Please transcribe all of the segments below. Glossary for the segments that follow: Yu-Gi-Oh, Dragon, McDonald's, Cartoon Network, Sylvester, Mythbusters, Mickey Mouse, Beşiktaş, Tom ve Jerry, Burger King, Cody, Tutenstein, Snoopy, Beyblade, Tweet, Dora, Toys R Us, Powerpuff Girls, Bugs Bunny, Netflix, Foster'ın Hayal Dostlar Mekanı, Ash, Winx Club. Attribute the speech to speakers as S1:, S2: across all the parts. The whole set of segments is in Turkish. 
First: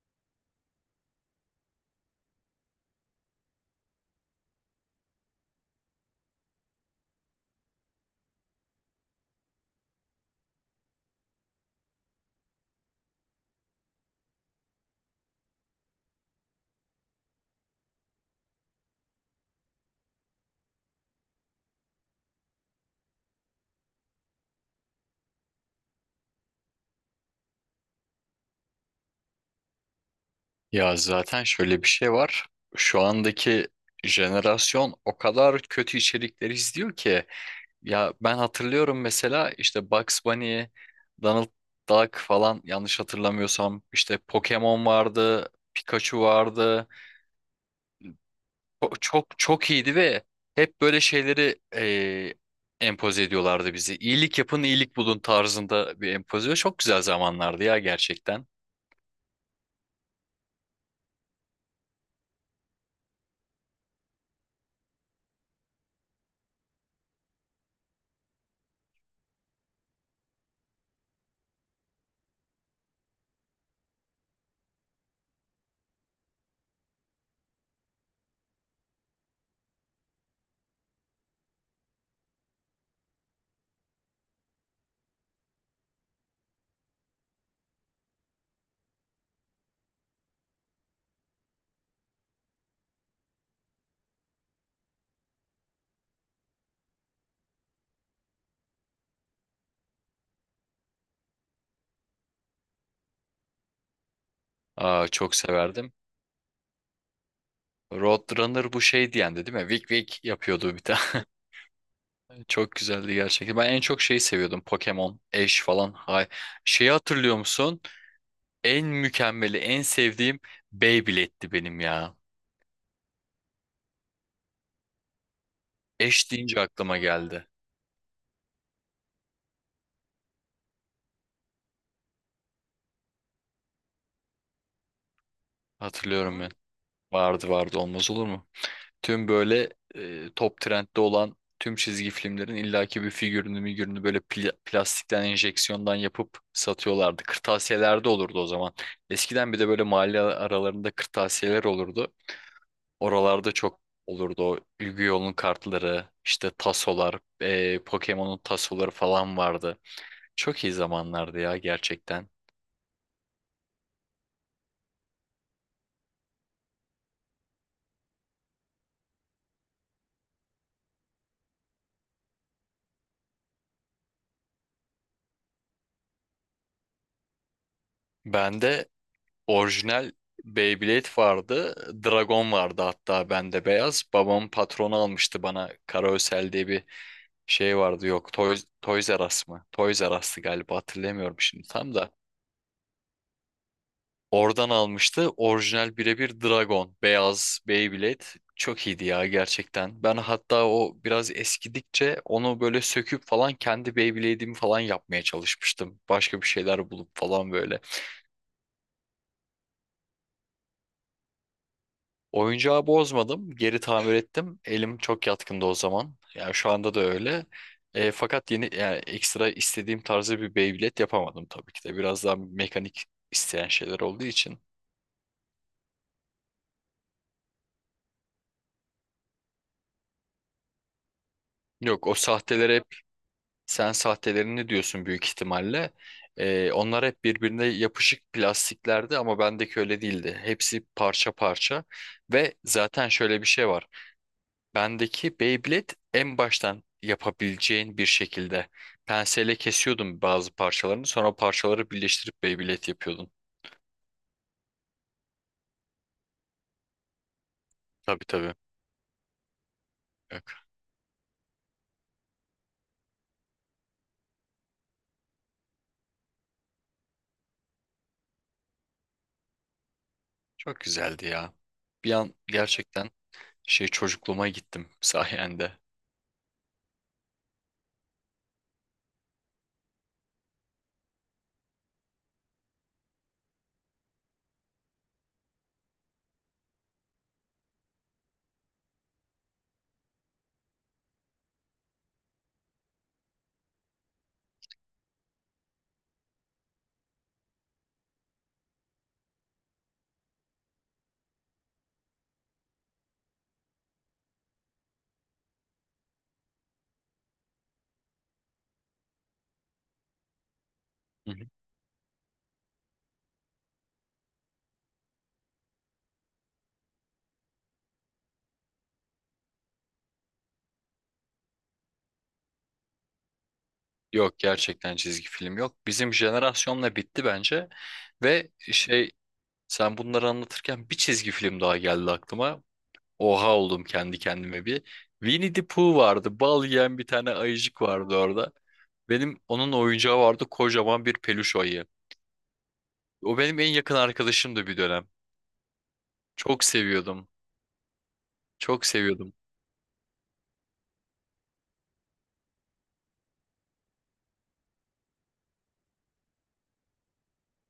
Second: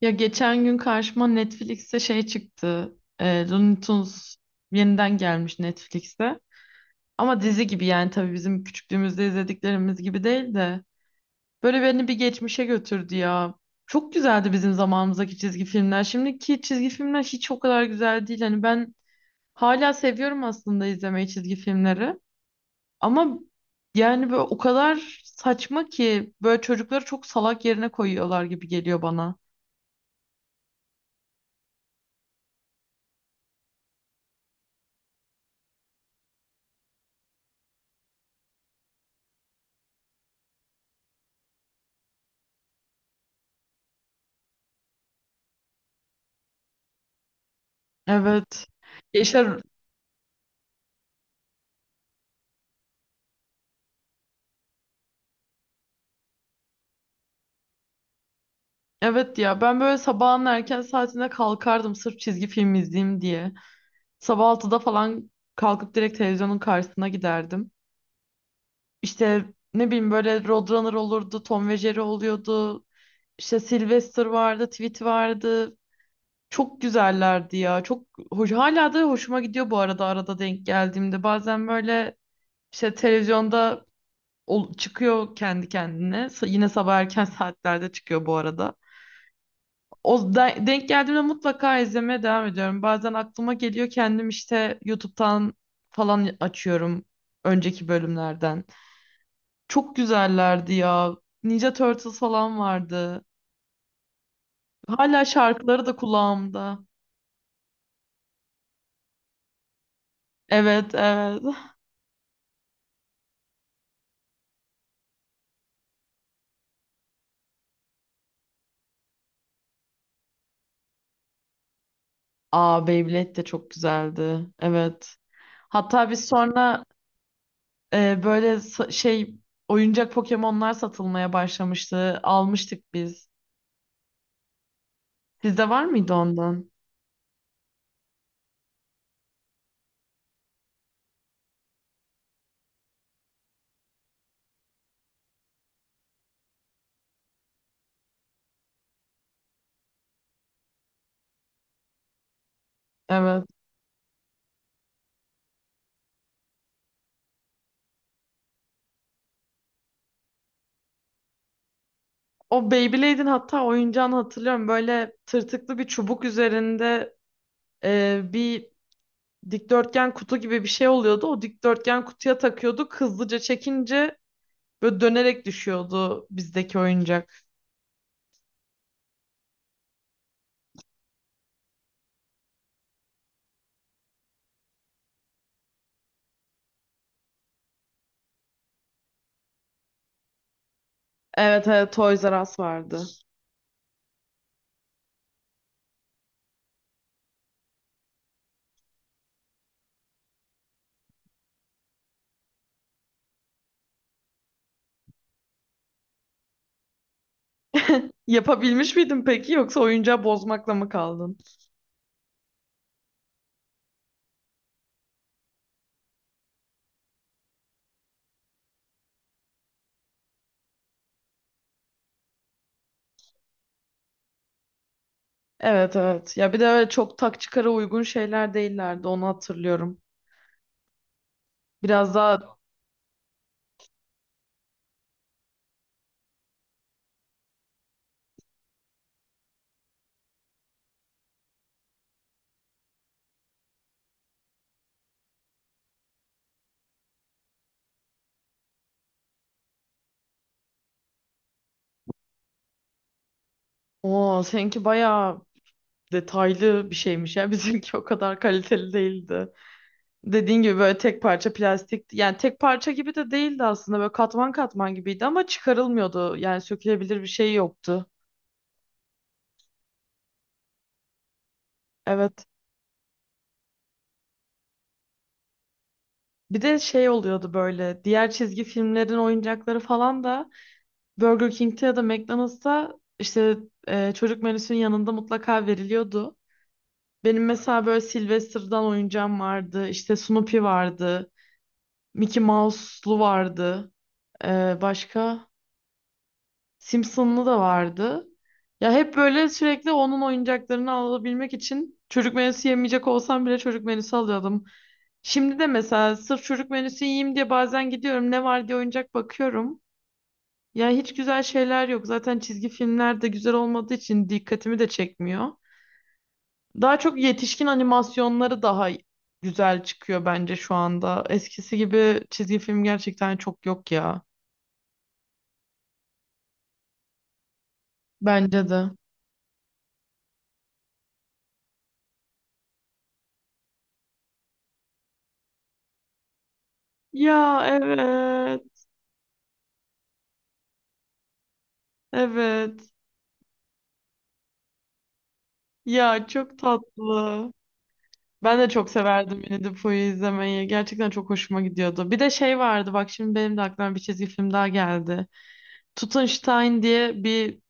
S1: Ya geçen gün karşıma Netflix'te şey çıktı. Looney Tunes yeniden gelmiş Netflix'te. Ama dizi gibi yani tabii bizim küçüklüğümüzde izlediklerimiz gibi değil de. Böyle beni bir geçmişe götürdü ya. Çok güzeldi bizim zamanımızdaki çizgi filmler. Şimdiki çizgi filmler hiç o kadar güzel değil. Hani ben hala seviyorum aslında izlemeyi çizgi filmleri. Ama yani böyle o kadar saçma ki böyle çocukları çok salak yerine koyuyorlar gibi geliyor bana.
S2: Ya zaten şöyle bir şey var. Şu andaki jenerasyon o kadar kötü içerikleri izliyor ki. Ya ben hatırlıyorum mesela işte Bugs Bunny, Donald Duck falan yanlış hatırlamıyorsam işte Pokemon vardı, Pikachu vardı.
S1: Evet.
S2: Çok çok,
S1: Yaşar.
S2: çok iyiydi ve hep böyle şeyleri empoze ediyorlardı bizi. İyilik yapın, iyilik bulun tarzında bir empoze. Çok güzel zamanlardı ya gerçekten.
S1: Evet ya ben böyle sabahın erken saatinde kalkardım sırf çizgi film izleyeyim diye. Sabah 6'da falan kalkıp direkt televizyonun karşısına giderdim. İşte ne bileyim böyle Roadrunner olurdu, Tom ve Jerry oluyordu. İşte Sylvester vardı, Tweet vardı. Çok güzellerdi ya. Çok hoş, hala da hoşuma gidiyor bu arada, arada denk geldiğimde. Bazen böyle işte televizyonda çıkıyor kendi kendine. Yine sabah erken saatlerde çıkıyor bu arada. O denk geldiğimde mutlaka izlemeye devam ediyorum. Bazen aklıma geliyor, kendim işte YouTube'dan falan açıyorum önceki bölümlerden. Çok güzellerdi ya. Ninja Turtles falan vardı.
S2: Aa,
S1: Hala
S2: çok
S1: şarkıları
S2: severdim.
S1: da kulağımda.
S2: Roadrunner bu şey diyendi değil mi? Wick Wick yapıyordu bir
S1: Evet,
S2: tane.
S1: evet.
S2: Çok güzeldi gerçekten. Ben en çok şeyi seviyordum. Pokemon, Ash falan. Hay. Şeyi hatırlıyor musun? En mükemmeli, en sevdiğim Beyblade'ti benim ya.
S1: Aa, Beyblade de çok güzeldi. Evet. Hatta biz
S2: Ash deyince
S1: sonra
S2: aklıma geldi.
S1: böyle şey oyuncak Pokemon'lar satılmaya başlamıştı. Almıştık biz. Sizde var mıydı
S2: Hatırlıyorum ben.
S1: ondan?
S2: Vardı, olmaz olur mu? Tüm böyle top trendde olan tüm çizgi filmlerin illaki bir figürünü migürünü böyle plastikten enjeksiyondan yapıp satıyorlardı. Kırtasiyelerde olurdu o zaman. Eskiden bir de böyle mahalle aralarında kırtasiyeler olurdu.
S1: Evet.
S2: Oralarda çok olurdu o Yu-Gi-Oh'un kartları, işte tasolar, Pokemon'un tasoları falan vardı. Çok iyi zamanlardı ya gerçekten.
S1: O Beyblade'in hatta oyuncağını hatırlıyorum. Böyle tırtıklı bir çubuk üzerinde bir dikdörtgen kutu gibi bir şey oluyordu. O dikdörtgen kutuya takıyorduk. Hızlıca çekince böyle dönerek düşüyordu bizdeki oyuncak.
S2: Ben de orijinal Beyblade vardı. Dragon vardı hatta bende beyaz. Babam patronu almıştı bana. Karaösel diye bir şey vardı. Yok Toys, Toys R Us mı? Toys R Us'tı galiba hatırlamıyorum
S1: Evet
S2: şimdi
S1: evet,
S2: tam da.
S1: Toys R Us vardı.
S2: Oradan almıştı. Orijinal birebir Dragon. Beyaz Beyblade. Çok iyiydi ya gerçekten. Ben hatta o biraz eskidikçe onu böyle söküp falan kendi Beyblade'imi falan yapmaya çalışmıştım. Başka bir şeyler bulup falan böyle.
S1: Yapabilmiş miydin peki, yoksa oyuncağı bozmakla mı kaldın?
S2: Oyuncağı bozmadım. Geri tamir ettim. Elim çok yatkındı o zaman. Yani şu anda da öyle. Fakat yeni yani ekstra istediğim tarzı bir Beyblade yapamadım tabii ki de. Biraz daha mekanik isteyen şeyler olduğu için.
S1: Evet evet. Ya bir de öyle çok tak çıkara uygun şeyler değillerdi, onu hatırlıyorum.
S2: Yok
S1: Biraz
S2: o
S1: daha
S2: sahteler hep sen sahtelerini diyorsun büyük ihtimalle. Onlar hep birbirine yapışık plastiklerdi ama bendeki öyle değildi. Hepsi parça parça ve zaten şöyle bir şey var. Bendeki Beyblade en baştan yapabileceğin bir şekilde penseyle kesiyordum bazı parçalarını. Sonra o parçaları birleştirip Beyblade yapıyordun.
S1: o seninki bayağı detaylı bir şeymiş ya, bizimki o
S2: Tabii
S1: kadar
S2: tabii.
S1: kaliteli değildi.
S2: Yok.
S1: Dediğin gibi böyle tek parça plastik, yani tek parça gibi de değildi aslında, böyle katman katman gibiydi ama çıkarılmıyordu, yani sökülebilir bir şey yoktu.
S2: Çok güzeldi ya. Bir an
S1: Evet.
S2: gerçekten şey çocukluğuma gittim sayende.
S1: Bir de şey oluyordu, böyle diğer çizgi filmlerin oyuncakları falan da Burger King'te ya da McDonald's'ta işte çocuk menüsünün yanında mutlaka veriliyordu. Benim mesela böyle Sylvester'dan oyuncağım vardı, işte Snoopy vardı, Mickey Mouse'lu vardı. Başka? Simpson'lu da vardı. Ya hep böyle sürekli onun oyuncaklarını alabilmek için çocuk menüsü yemeyecek olsam bile çocuk menüsü alıyordum. Şimdi de mesela sırf çocuk menüsü yiyeyim diye bazen gidiyorum, ne var diye oyuncak bakıyorum. Ya hiç
S2: Hı
S1: güzel
S2: hı.
S1: şeyler yok. Zaten çizgi filmler de güzel olmadığı için dikkatimi de çekmiyor. Daha çok yetişkin animasyonları daha güzel çıkıyor bence şu anda. Eskisi gibi çizgi film gerçekten çok yok ya.
S2: Yok gerçekten çizgi film yok. Bizim jenerasyonla bitti bence. Ve
S1: Bence de.
S2: şey sen bunları anlatırken bir çizgi film daha geldi aklıma. Oha oldum kendi kendime bir. Winnie the Pooh vardı. Bal yiyen bir tane
S1: Ya
S2: ayıcık vardı orada.
S1: evet.
S2: Benim onun oyuncağı vardı kocaman bir peluş ayı.
S1: Evet.
S2: O benim en yakın arkadaşımdı bir dönem.
S1: Ya çok
S2: Çok seviyordum.
S1: tatlı. Ben de
S2: Çok
S1: çok
S2: seviyordum.
S1: severdim Winnie the Pooh'yu izlemeyi. Gerçekten çok hoşuma gidiyordu. Bir de şey vardı bak, şimdi benim de aklıma bir çizgi film daha geldi. Tutenstein diye bir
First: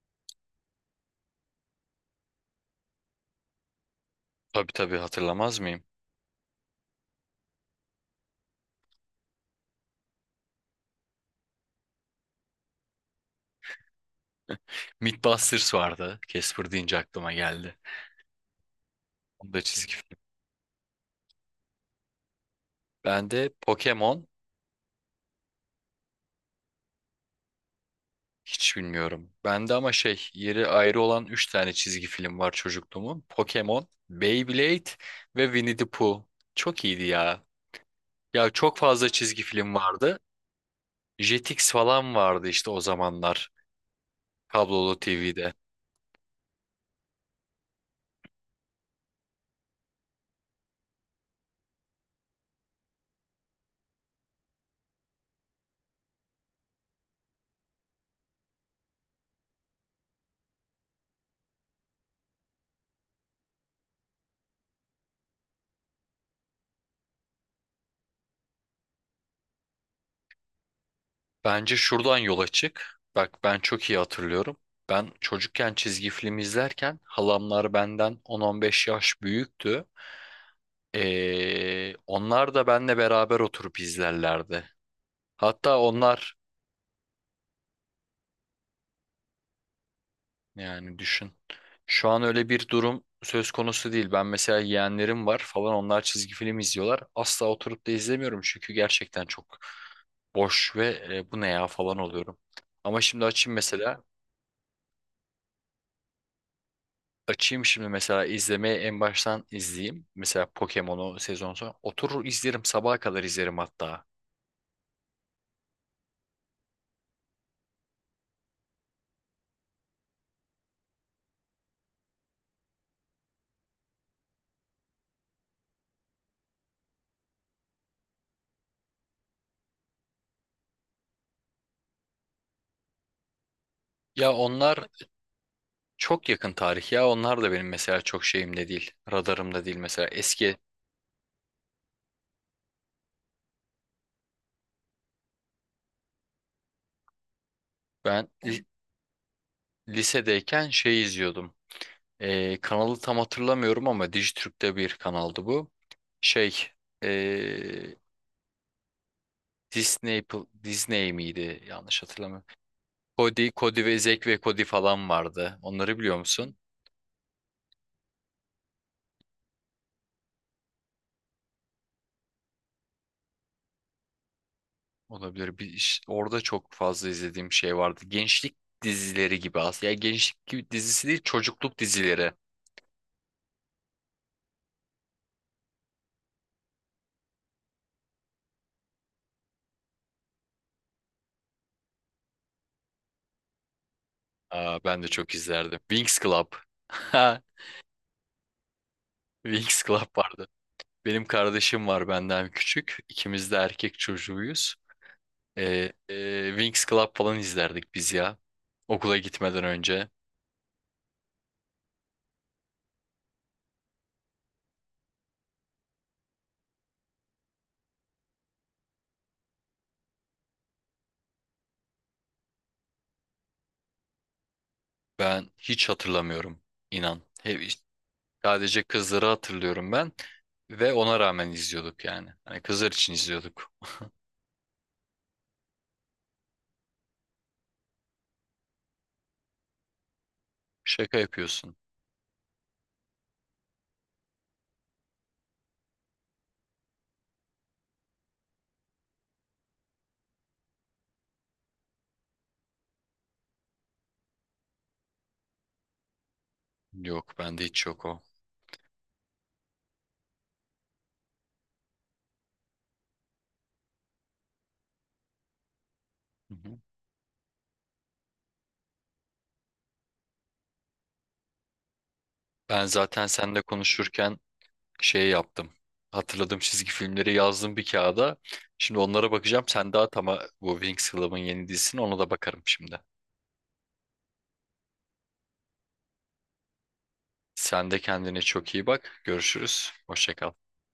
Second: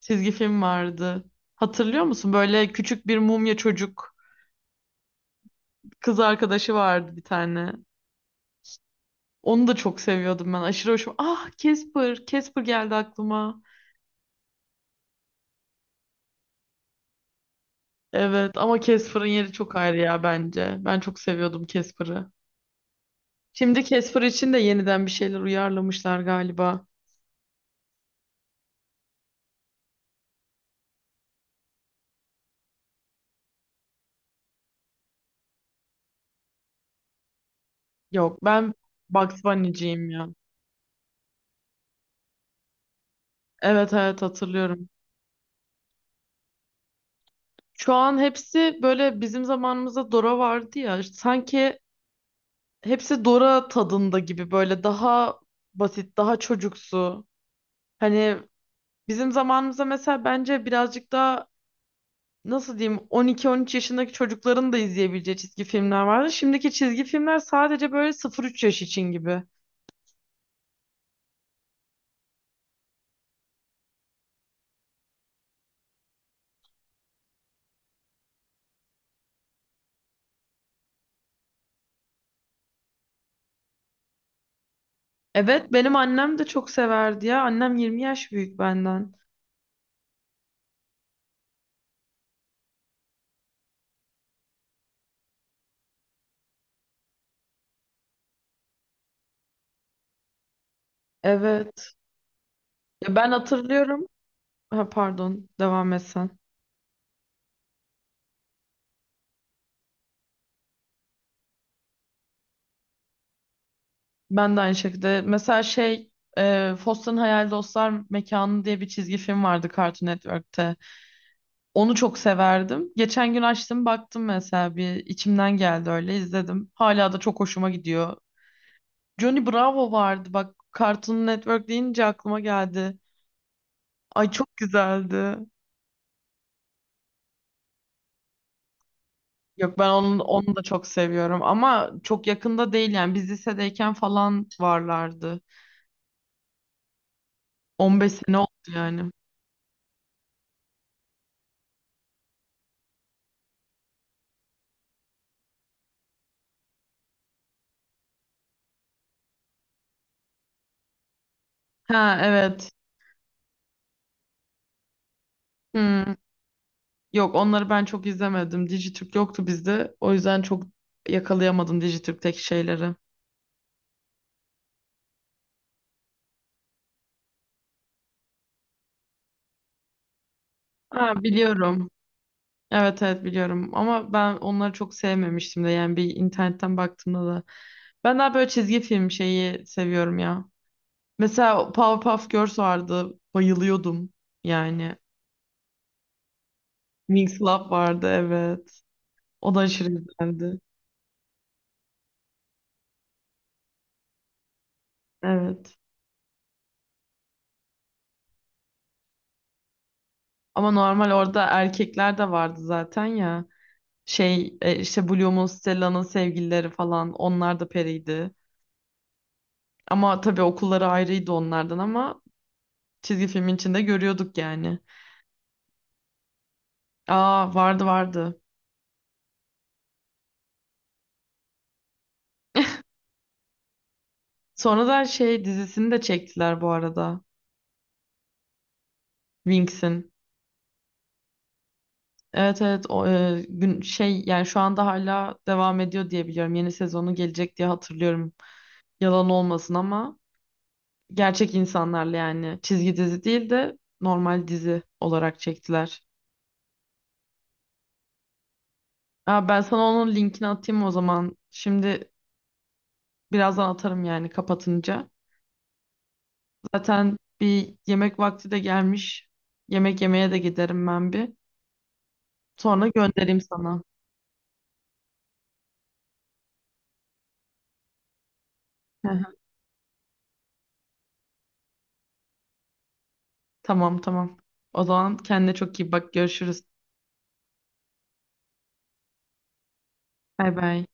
S1: çizgi film vardı. Hatırlıyor musun? Böyle küçük bir mumya çocuk,
S2: Tabii tabii hatırlamaz mıyım?
S1: kız arkadaşı vardı bir tane. Onu da çok seviyordum ben. Aşırı hoşuma. Ah, Casper. Casper geldi aklıma.
S2: Mythbusters vardı. Casper deyince aklıma geldi.
S1: Evet ama Casper'ın yeri
S2: Onu da
S1: çok
S2: çizgi
S1: ayrı
S2: film.
S1: ya bence. Ben çok seviyordum Casper'ı.
S2: Bende
S1: Şimdi Casper
S2: Pokemon
S1: için de yeniden bir şeyler uyarlamışlar galiba.
S2: hiç bilmiyorum. Bende ama şey yeri ayrı olan 3 tane çizgi film var çocukluğumun. Pokemon, Beyblade ve Winnie the Pooh. Çok iyiydi ya.
S1: Yok,
S2: Ya
S1: ben
S2: çok fazla
S1: Bugs
S2: çizgi film
S1: Bunny'ciyim
S2: vardı.
S1: ya.
S2: Jetix falan vardı işte o zamanlar
S1: Evet evet, hatırlıyorum.
S2: kablolu TV'de.
S1: Şu an hepsi böyle, bizim zamanımızda Dora vardı ya. İşte sanki hepsi Dora tadında gibi, böyle daha basit, daha çocuksu. Hani bizim zamanımızda mesela bence birazcık daha, nasıl diyeyim, 12-13 yaşındaki çocukların da izleyebileceği çizgi filmler vardı. Şimdiki çizgi filmler sadece böyle 0-3 yaş için gibi.
S2: Bence şuradan yola çık. Bak ben çok iyi hatırlıyorum. Ben çocukken çizgi film izlerken halamlar benden 10-15 yaş büyüktü. Onlar da benle beraber oturup izlerlerdi.
S1: Evet,
S2: Hatta
S1: benim
S2: onlar
S1: annem de çok severdi ya. Annem 20 yaş büyük benden.
S2: yani düşün. Şu an öyle bir durum söz konusu değil. Ben mesela yeğenlerim var falan onlar çizgi film izliyorlar. Asla oturup da izlemiyorum çünkü gerçekten çok boş ve bu ne ya
S1: Evet.
S2: falan oluyorum. Ama
S1: Ya
S2: şimdi
S1: ben
S2: açayım mesela.
S1: hatırlıyorum. Ha, pardon, devam et sen.
S2: Açayım şimdi mesela izlemeye en baştan izleyeyim. Mesela Pokemon'u sezon sonu. Oturur izlerim sabaha kadar izlerim hatta.
S1: Ben de aynı şekilde. Mesela şey, Foster'ın Hayal Dostlar Mekanı diye bir çizgi film vardı Cartoon Network'te. Onu çok severdim. Geçen gün açtım baktım mesela, bir içimden geldi öyle izledim. Hala da çok hoşuma gidiyor. Johnny Bravo vardı bak, Cartoon Network deyince aklıma geldi. Ay,
S2: Ya
S1: çok
S2: onlar
S1: güzeldi.
S2: çok yakın tarih ya onlar da benim mesela çok şeyimde değil. Radarımda değil
S1: Yok, ben
S2: mesela.
S1: onu
S2: Eski
S1: da çok seviyorum, ama çok yakında değil yani, biz lisedeyken falan varlardı. 15
S2: ben
S1: sene oldu yani.
S2: lisedeyken şey izliyordum. Kanalı tam hatırlamıyorum ama Dijitürk'te bir kanaldı bu. Şey ee, Disney Disney miydi? Yanlış
S1: Ha
S2: hatırlamıyorum.
S1: evet.
S2: Cody, Cody ve Zack ve Cody falan vardı. Onları
S1: Hmm.
S2: biliyor musun?
S1: Yok, onları ben çok izlemedim. Dijitürk yoktu bizde. O yüzden çok yakalayamadım Dijitürk'teki şeyleri.
S2: Olabilir. Bir, orada çok fazla izlediğim şey vardı. Gençlik dizileri gibi aslında. Yani gençlik gibi dizisi değil,
S1: Ha,
S2: çocukluk
S1: biliyorum.
S2: dizileri.
S1: Evet evet, biliyorum. Ama ben onları çok sevmemiştim de. Yani bir internetten baktığımda da. Ben daha böyle çizgi film şeyi seviyorum ya. Mesela Powerpuff Girls vardı. Bayılıyordum.
S2: Aa,
S1: Yani.
S2: ben de çok izlerdim. Winx Club.
S1: Winx Club vardı, evet. O da
S2: Winx
S1: aşırı
S2: Club vardı.
S1: güzeldi.
S2: Benim kardeşim var benden küçük. İkimiz de erkek çocuğuyuz.
S1: Evet.
S2: Winx Club falan izlerdik biz ya. Okula gitmeden önce.
S1: Ama normal orada erkekler de vardı zaten ya. Şey, işte Bloom'un, Stella'nın sevgilileri falan, onlar da periydi. Ama tabii okulları ayrıydı onlardan, ama çizgi filmin içinde görüyorduk yani.
S2: Ben hiç hatırlamıyorum inan.
S1: Aa, vardı vardı.
S2: Sadece kızları hatırlıyorum ben. Ve ona rağmen izliyorduk yani. Hani kızlar için izliyorduk.
S1: Sonra da şey dizisini de çektiler bu arada. Winx'in.
S2: Şaka yapıyorsun.
S1: Evet evet, o gün şey yani şu anda hala devam ediyor diye biliyorum. Yeni sezonu gelecek diye hatırlıyorum. Yalan olmasın ama gerçek insanlarla, yani çizgi dizi değil de normal dizi olarak çektiler.
S2: Yok bende hiç yok o.
S1: Aa, ben sana onun linkini atayım o zaman. Şimdi birazdan atarım yani, kapatınca.
S2: Hı hı.
S1: Zaten bir yemek vakti de gelmiş. Yemek yemeye de giderim ben bir.
S2: Ben
S1: Sonra
S2: zaten
S1: göndereyim
S2: seninle
S1: sana.
S2: konuşurken şey yaptım. Hatırladığım çizgi filmleri yazdım bir kağıda. Şimdi
S1: Hı
S2: onlara
S1: hı.
S2: bakacağım. Sen daha tam bu Winx Club'ın yeni dizisini ona da bakarım şimdi.
S1: Tamam tamam. O zaman kendine çok iyi bak. Görüşürüz.
S2: Sen de kendine çok iyi bak. Görüşürüz. Hoşça
S1: Bay
S2: kal.
S1: bay.